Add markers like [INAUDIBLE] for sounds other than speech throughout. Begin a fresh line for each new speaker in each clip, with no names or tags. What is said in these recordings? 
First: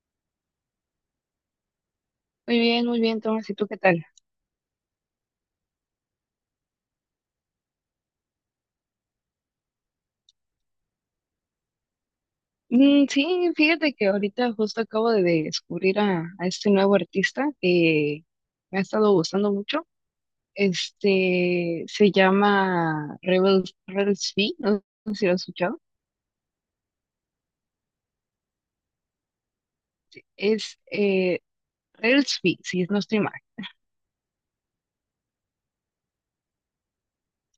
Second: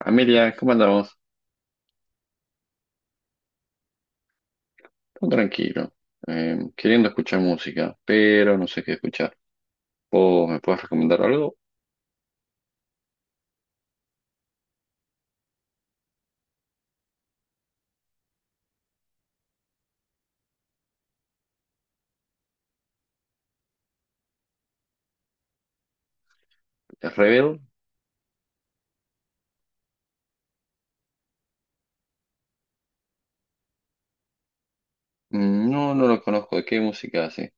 Amelia, ¿cómo andamos?
Muy bien, Tomás, ¿y tú qué tal?
Todo tranquilo, queriendo escuchar música, pero no sé qué escuchar. ¿Vos me puedes recomendar algo?
Sí, fíjate que ahorita justo acabo de descubrir a este nuevo artista que me ha estado gustando mucho. Este se llama Rebels, Rebels Fee, no sé si lo has escuchado.
¿Rebel?
Es Rebels Fee, si no estoy mal.
Mm, no, no lo conozco. ¿De qué música hace?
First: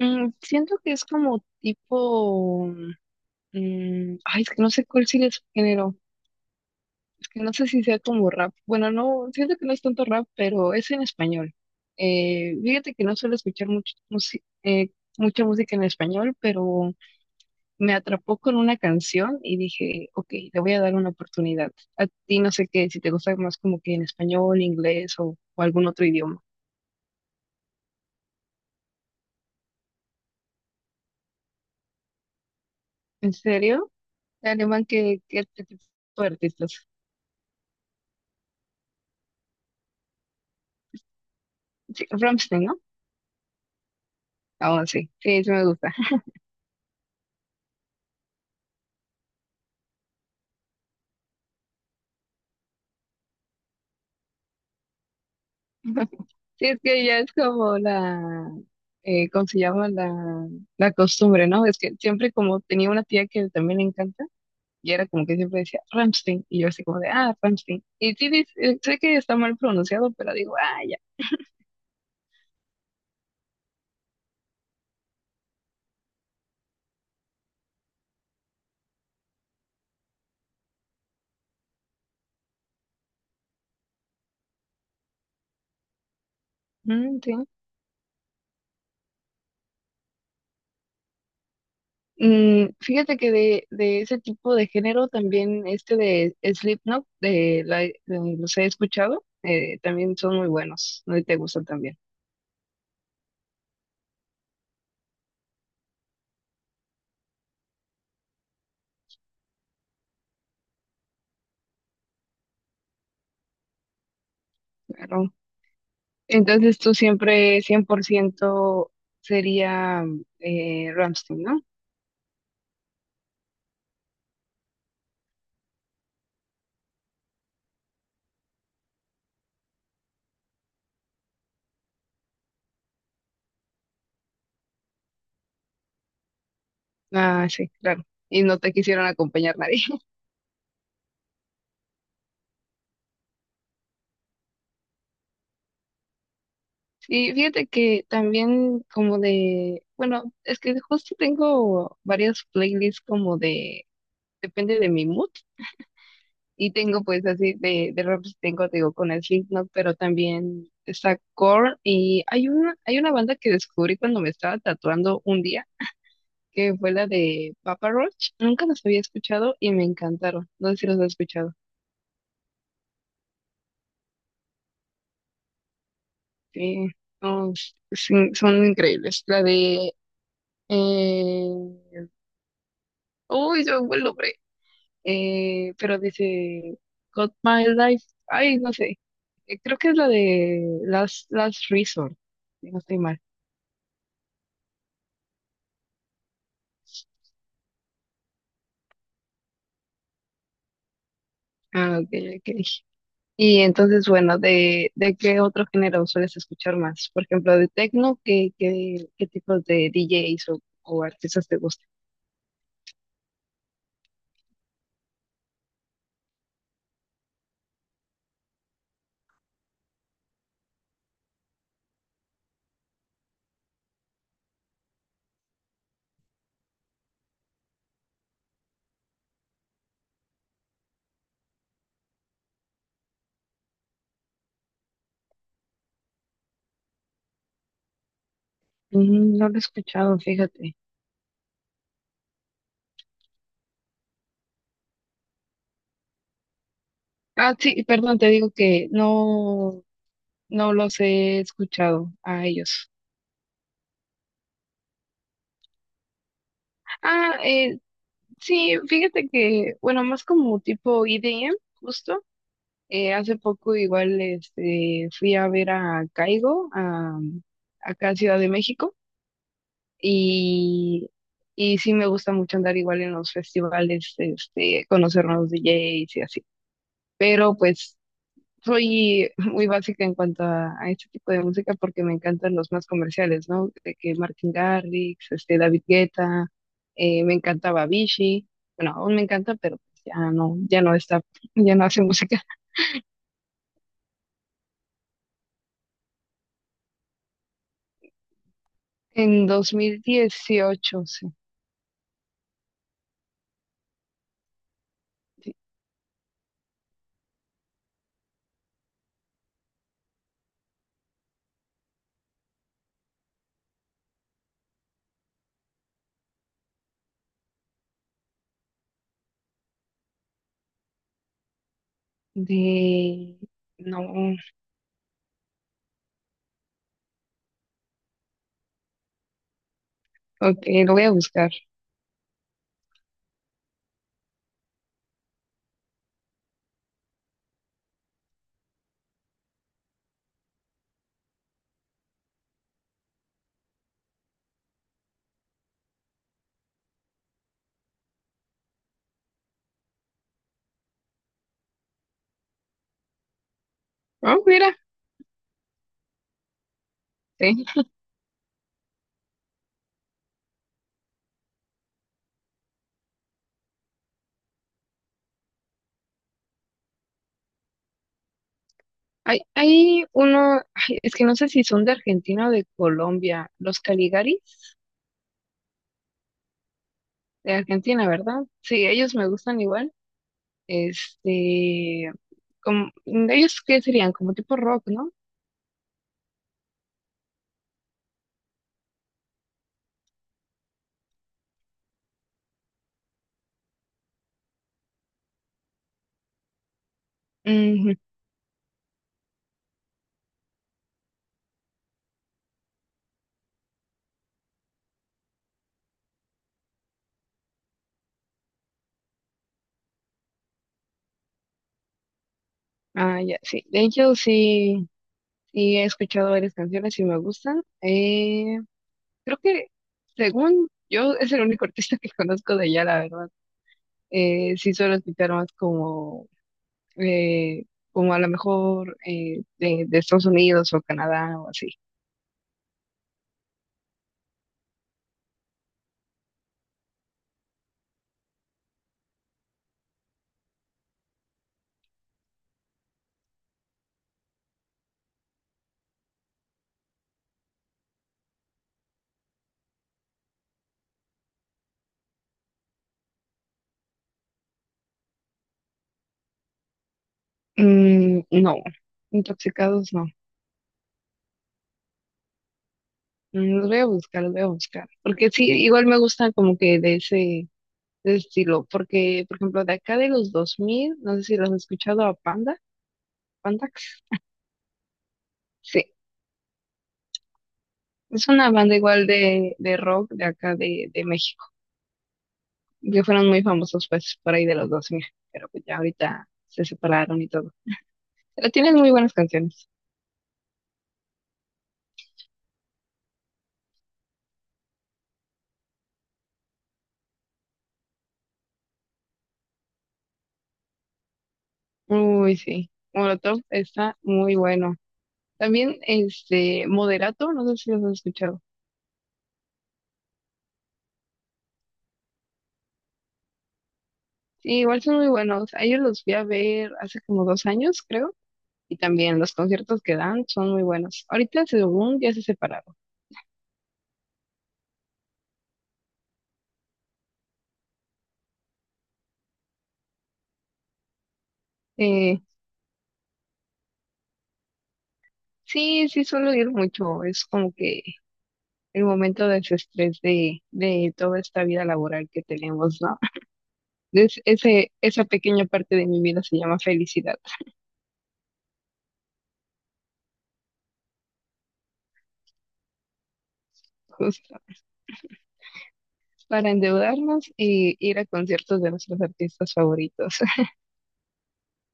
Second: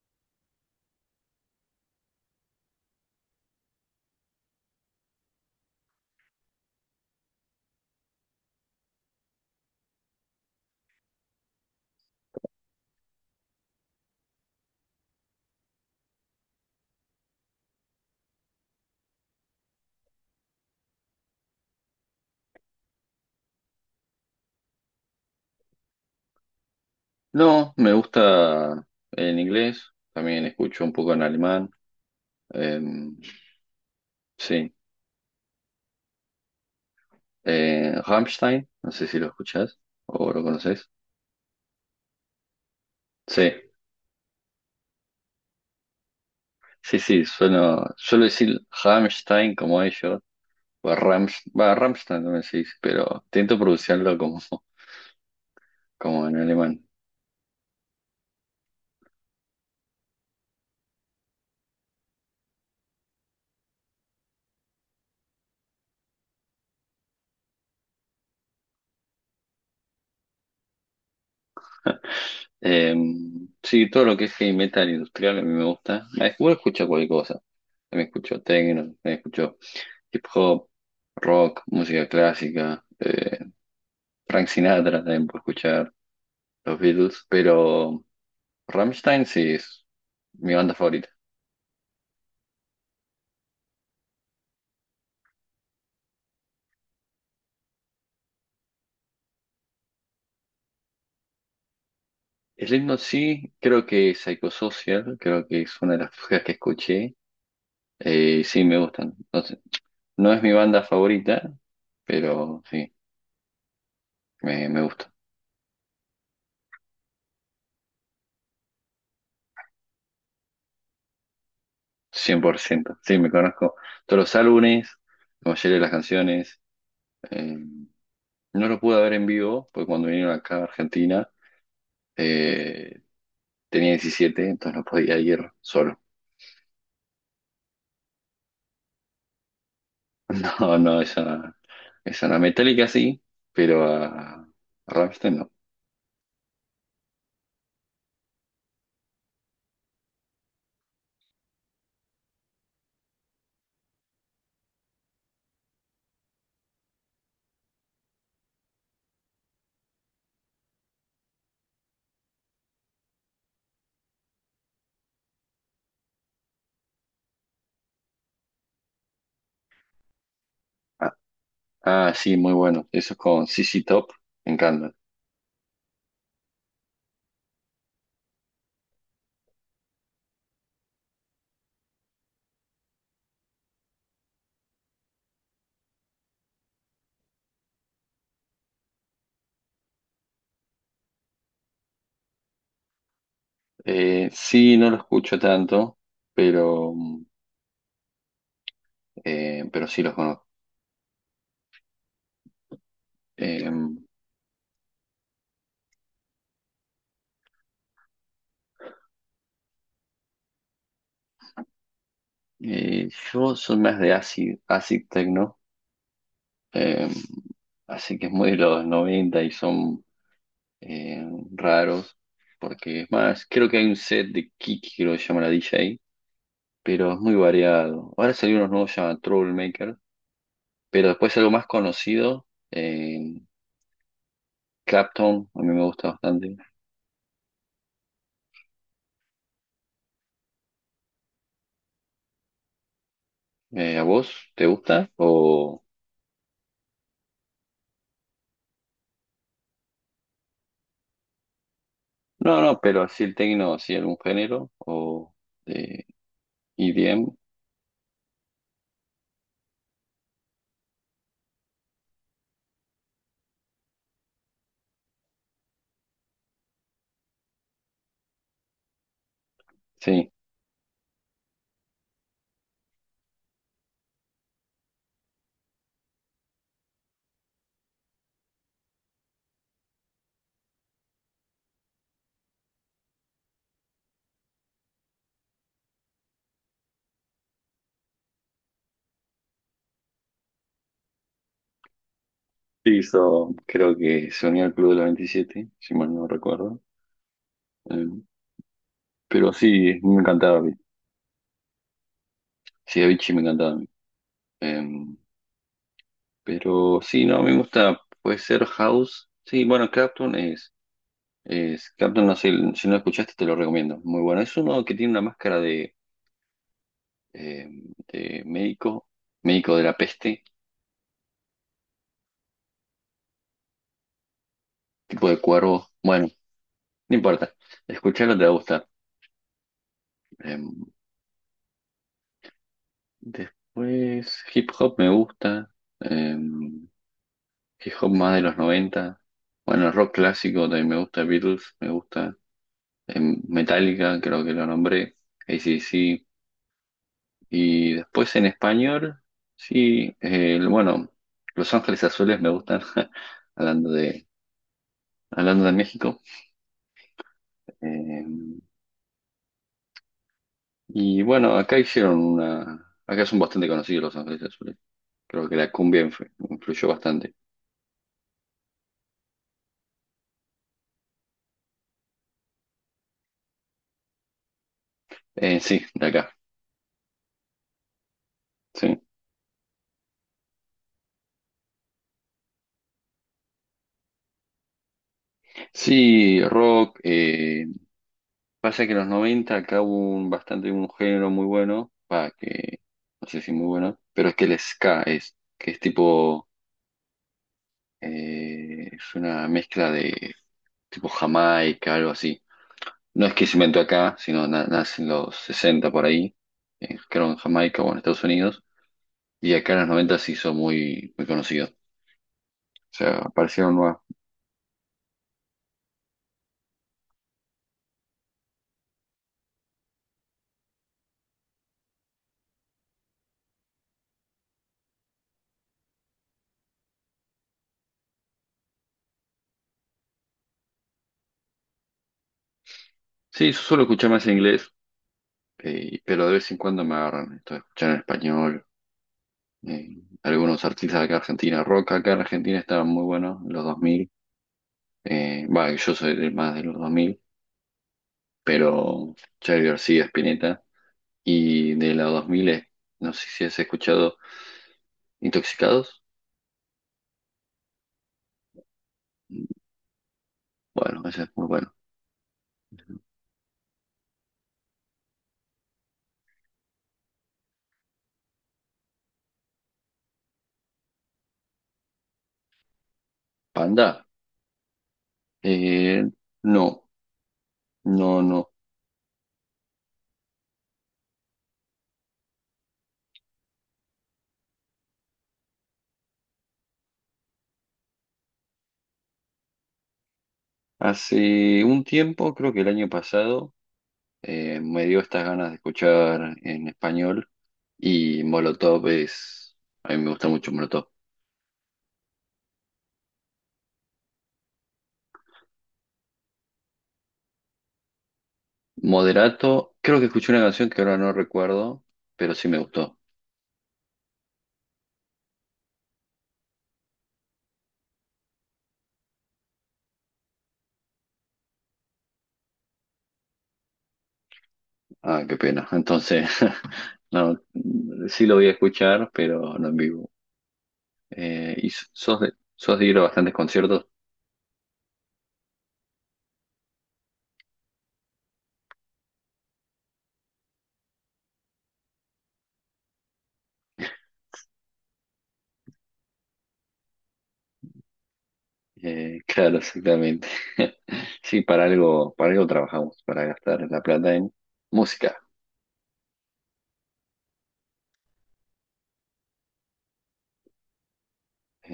Mm, siento que es como tipo. Ay, es que no sé cuál sigue su género. Es que no sé si sea como rap. Bueno, no, siento que no es tanto rap, pero es en español. Fíjate que no suelo escuchar mucha música en español, pero me atrapó con una canción y dije, ok, le voy a dar una oportunidad. A ti no sé qué, si te gusta más como que en español, inglés o algún otro idioma.
No, me gusta en inglés, también escucho un poco en alemán. em,
¿En serio? ¿De
sí,
alemán tipo de artistas?
Rammstein, no sé si lo escuchás o lo conoces.
Sí, Rammstein, ¿no?
Sí,
Ah, sí, sí, sí me gusta.
sí, sí, suelo decir Rammstein como ellos, o Rams, va, Rammstein también se dice, pero intento pronunciarlo como en
Sí, es
alemán.
que ya es como la, ¿cómo se llama? La costumbre, ¿no? Es que siempre como tenía una tía que también le encanta, y era como que siempre decía Ramstein, y yo así como de, ah, Ramstein. Y sí, sé que está mal pronunciado, pero digo, ah, ya.
[LAUGHS] Eh, sí, todo lo que es heavy metal industrial a mí me gusta. Igual escucho cualquier cosa. Me escucho techno, me escucho hip hop, rock, música clásica, Frank Sinatra también puedo escuchar, los
Mm,
Beatles,
sí.
pero Rammstein sí es mi banda favorita.
Mm, fíjate que de ese tipo de género también este de Slipknot, los he escuchado, también son muy buenos, no. Y te gustan también.
Slipknot sí, creo que Psychosocial, creo que es una de las cosas que escuché. Sí, me gustan. No sé, no es mi banda favorita, pero sí, me gusta.
Claro. Entonces tú siempre 100% sería Rammstein, ¿no?
100% sí, me conozco todos los álbumes, como de las canciones. Eh, no lo pude ver en vivo, porque cuando vinieron acá a Argentina eh, tenía 17 entonces no podía ir solo. [LAUGHS]
Ah, sí, claro. Y no te quisieron acompañar nadie. [LAUGHS]
No, no, esa no. Metallica sí, pero a Rammstein no.
Sí, fíjate que también como de, bueno, es que justo tengo varias playlists como de, depende de mi mood. Y tengo pues así de rap, tengo, te digo, con el Slipknot, pero también está Korn. Y hay una banda que descubrí cuando me estaba tatuando un día que fue la de Papa Roach. Nunca los había escuchado y me encantaron. No sé si los has
Ah,
escuchado.
ah, sí, muy bueno. Eso es con CC Top, me encanta.
Sí, no, sí, son increíbles. La de... Eh... Uy, yo me fue el nombre. Pero dice Got My Life. Ay, no sé. Creo que es la de Last Resort. Si no estoy mal.
Sí, no lo escucho tanto, pero, pero sí los conozco.
Ah, ok, ok. Y
Eh,
entonces, bueno, de qué otro género sueles escuchar más? Por ejemplo, de techno, qué tipos de DJs o artistas te gustan?
Yo soy más de acid, techno, eh, así que es muy de los 90 y son eh, raros, porque es más, creo que hay un set de Kiki, creo que se llama la DJ, pero es muy variado. Ahora salió unos nuevos, se llama Troublemaker, pero después algo más conocido, eh, Clapton, a mí me gusta bastante.
Mm, no lo he escuchado, fíjate.
¿A vos te gusta? O...
Ah, sí, perdón, te digo que no, no los he escuchado a
No, no,
ellos.
pero así el techno, así algún género, o de EDM,
Ah, eh, sí, fíjate que, bueno, más como tipo EDM, justo. Hace poco igual este, fui a ver a Caigo, a, acá a Ciudad de México.
sí,
Y, y sí me gusta mucho andar igual en los festivales, este, conocer nuevos DJs y así. Pero pues soy [LAUGHS] muy básica en cuanto a este tipo de música porque me encantan los más comerciales, ¿no? De que Martin Garrix, este, David Guetta, me encantaba Avicii. Bueno, aún me encanta, pero pues ya no, ya no está, [LAUGHS] ya no hace música.
sí hizo, creo que se unió al Club de la 27 si mal no recuerdo. Eh,
En
pero sí, me encantaba, Avicii.
2018, sí.
Sí, Avicii me encantaba a mí. Eh,
De...
pero sí, no, me gusta, puede ser House. Sí, bueno, Clapton es, Clapton, no sé, si no lo escuchaste te lo recomiendo, muy bueno. Es uno que tiene una máscara de, eh, de médico, médico de la peste,
de- No,
tipo de cuervo. Bueno, no importa, escucharlo te va a gustar. Eh,
ok, lo voy a buscar.
Después, hip hop me gusta. Eh, Hip hop más de los 90. Bueno, rock clásico, también me gusta Beatles, me gusta Metallica, creo que lo nombré, AC/DC. Y después en español, sí, bueno, Los Ángeles Azules me gustan, [LAUGHS] hablando de,
Oh, mira,
hablando de México.
sí.
Eh, y bueno, acá hicieron una, acá son bastante conocidos Los Ángeles Azules. Creo que la cumbia influyó bastante.
Hay uno, ay, es que no sé si son de Argentina o de Colombia, los Caligaris
Sí, de acá.
de Argentina, ¿verdad? Sí,
Sí,
ellos me gustan igual. Este, como, ellos qué serían, como tipo rock, ¿no?
sí, rock. Pasa que en los 90 acá hubo un, bastante un género muy bueno, va, que no sé si muy bueno, pero es que el ska es, que es tipo,
Ujú.
es una mezcla de tipo Jamaica, algo así. No es que se inventó acá, sino nace en los 60 por ahí, creo en Jamaica o en Estados Unidos, y acá en los 90 se hizo muy, muy conocido. O sea,
Ah, ya, sí.
aparecieron
De
nuevas.
hecho, sí, sí he escuchado varias canciones y me gustan. Creo que, según yo, es el único artista que conozco de allá, la verdad. Sí suelo escuchar más como eh, como a lo mejor de Estados Unidos o Canadá o así.
Sí, yo suelo escuchar más en inglés, pero de vez en cuando me agarran esto de escuchar en español eh, algunos artistas de acá de Argentina, rock acá en Argentina estaban muy buenos en los 2000, bah, yo soy del más de los 2000 pero Charly García, Spinetta, y de los 2000, no sé si has escuchado Intoxicados,
Mm, no, intoxicados no.
bueno, ese es muy bueno.
Los voy a buscar, los voy a buscar. Porque sí, igual me gusta como que de ese estilo. Porque, por ejemplo, de acá de los 2000 no sé si los has escuchado a Panda, Pandax.
Panda,
Sí,
eh, no, no,
es
no.
una banda igual de rock de acá de México. Que fueron muy famosos pues por ahí de los 2000. Pero pues ya ahorita se separaron y todo. Pero tienen muy buenas canciones.
Hace un tiempo, creo que el año pasado, me dio estas ganas de escuchar en español y a mí me gusta mucho Molotov.
Uy, sí. Molotov está muy bueno. También este Moderato, no sé si los has escuchado.
Moderato, creo que escuché una canción que ahora no recuerdo, pero sí me gustó.
Sí, igual son muy buenos. A ellos los fui a ver hace como dos años, creo. Y también los conciertos que dan son muy buenos. Ahorita según ya se separaron.
Ah, qué pena. Entonces, [LAUGHS] no, sí lo voy a escuchar, pero no en vivo. Y sos
Eh,
de, sos de ir a bastantes conciertos.
sí, sí suelo ir mucho. Es como que el momento de desestrés de toda esta vida laboral que tenemos, ¿no? Es, ese, esa pequeña parte de mi vida se llama felicidad,
Claro, exactamente. [LAUGHS] Sí, para algo trabajamos, para gastar la
[LAUGHS]
plata en
justo.
música.
Para endeudarnos y ir a conciertos de nuestros artistas favoritos. [LAUGHS]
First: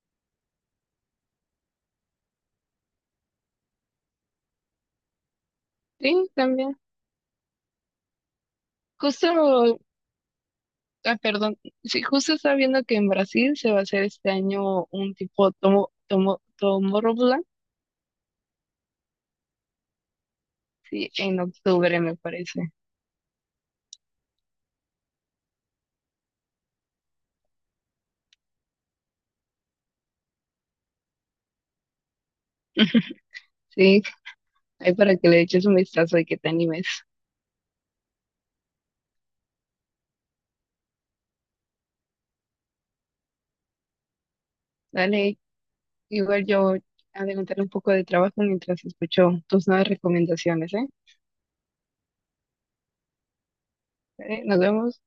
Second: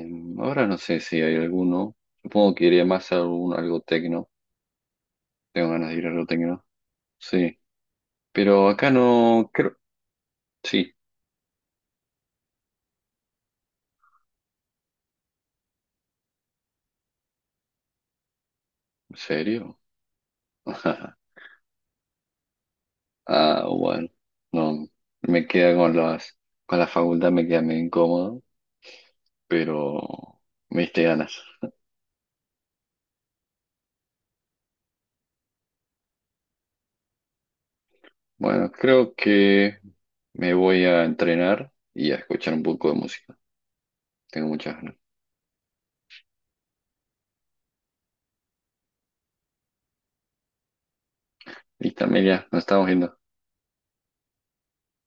Ahora no sé si hay alguno. Supongo que iría más a algún, algo tecno. Tengo ganas de ir a algo
Sí,
tecno.
también.
Sí. Pero acá
Justo,
no creo. Sí,
ah, perdón, sí, justo estaba viendo que en Brasil se va a hacer este año un tipo Tomorrowland,
¿en serio?
sí,
[LAUGHS]
en octubre me parece.
Ah, bueno, no, me queda con la facultad me queda medio incómodo, pero me diste ganas.
Sí, ahí para que le eches un vistazo y que te animes.
Bueno, creo que me voy a entrenar y a escuchar un poco de música. Tengo muchas ganas.
Dale, igual yo adelantaré un poco de trabajo mientras escucho tus nuevas recomendaciones, ¿eh?
Listo, Amelia, nos estamos viendo.
Dale, nos vemos.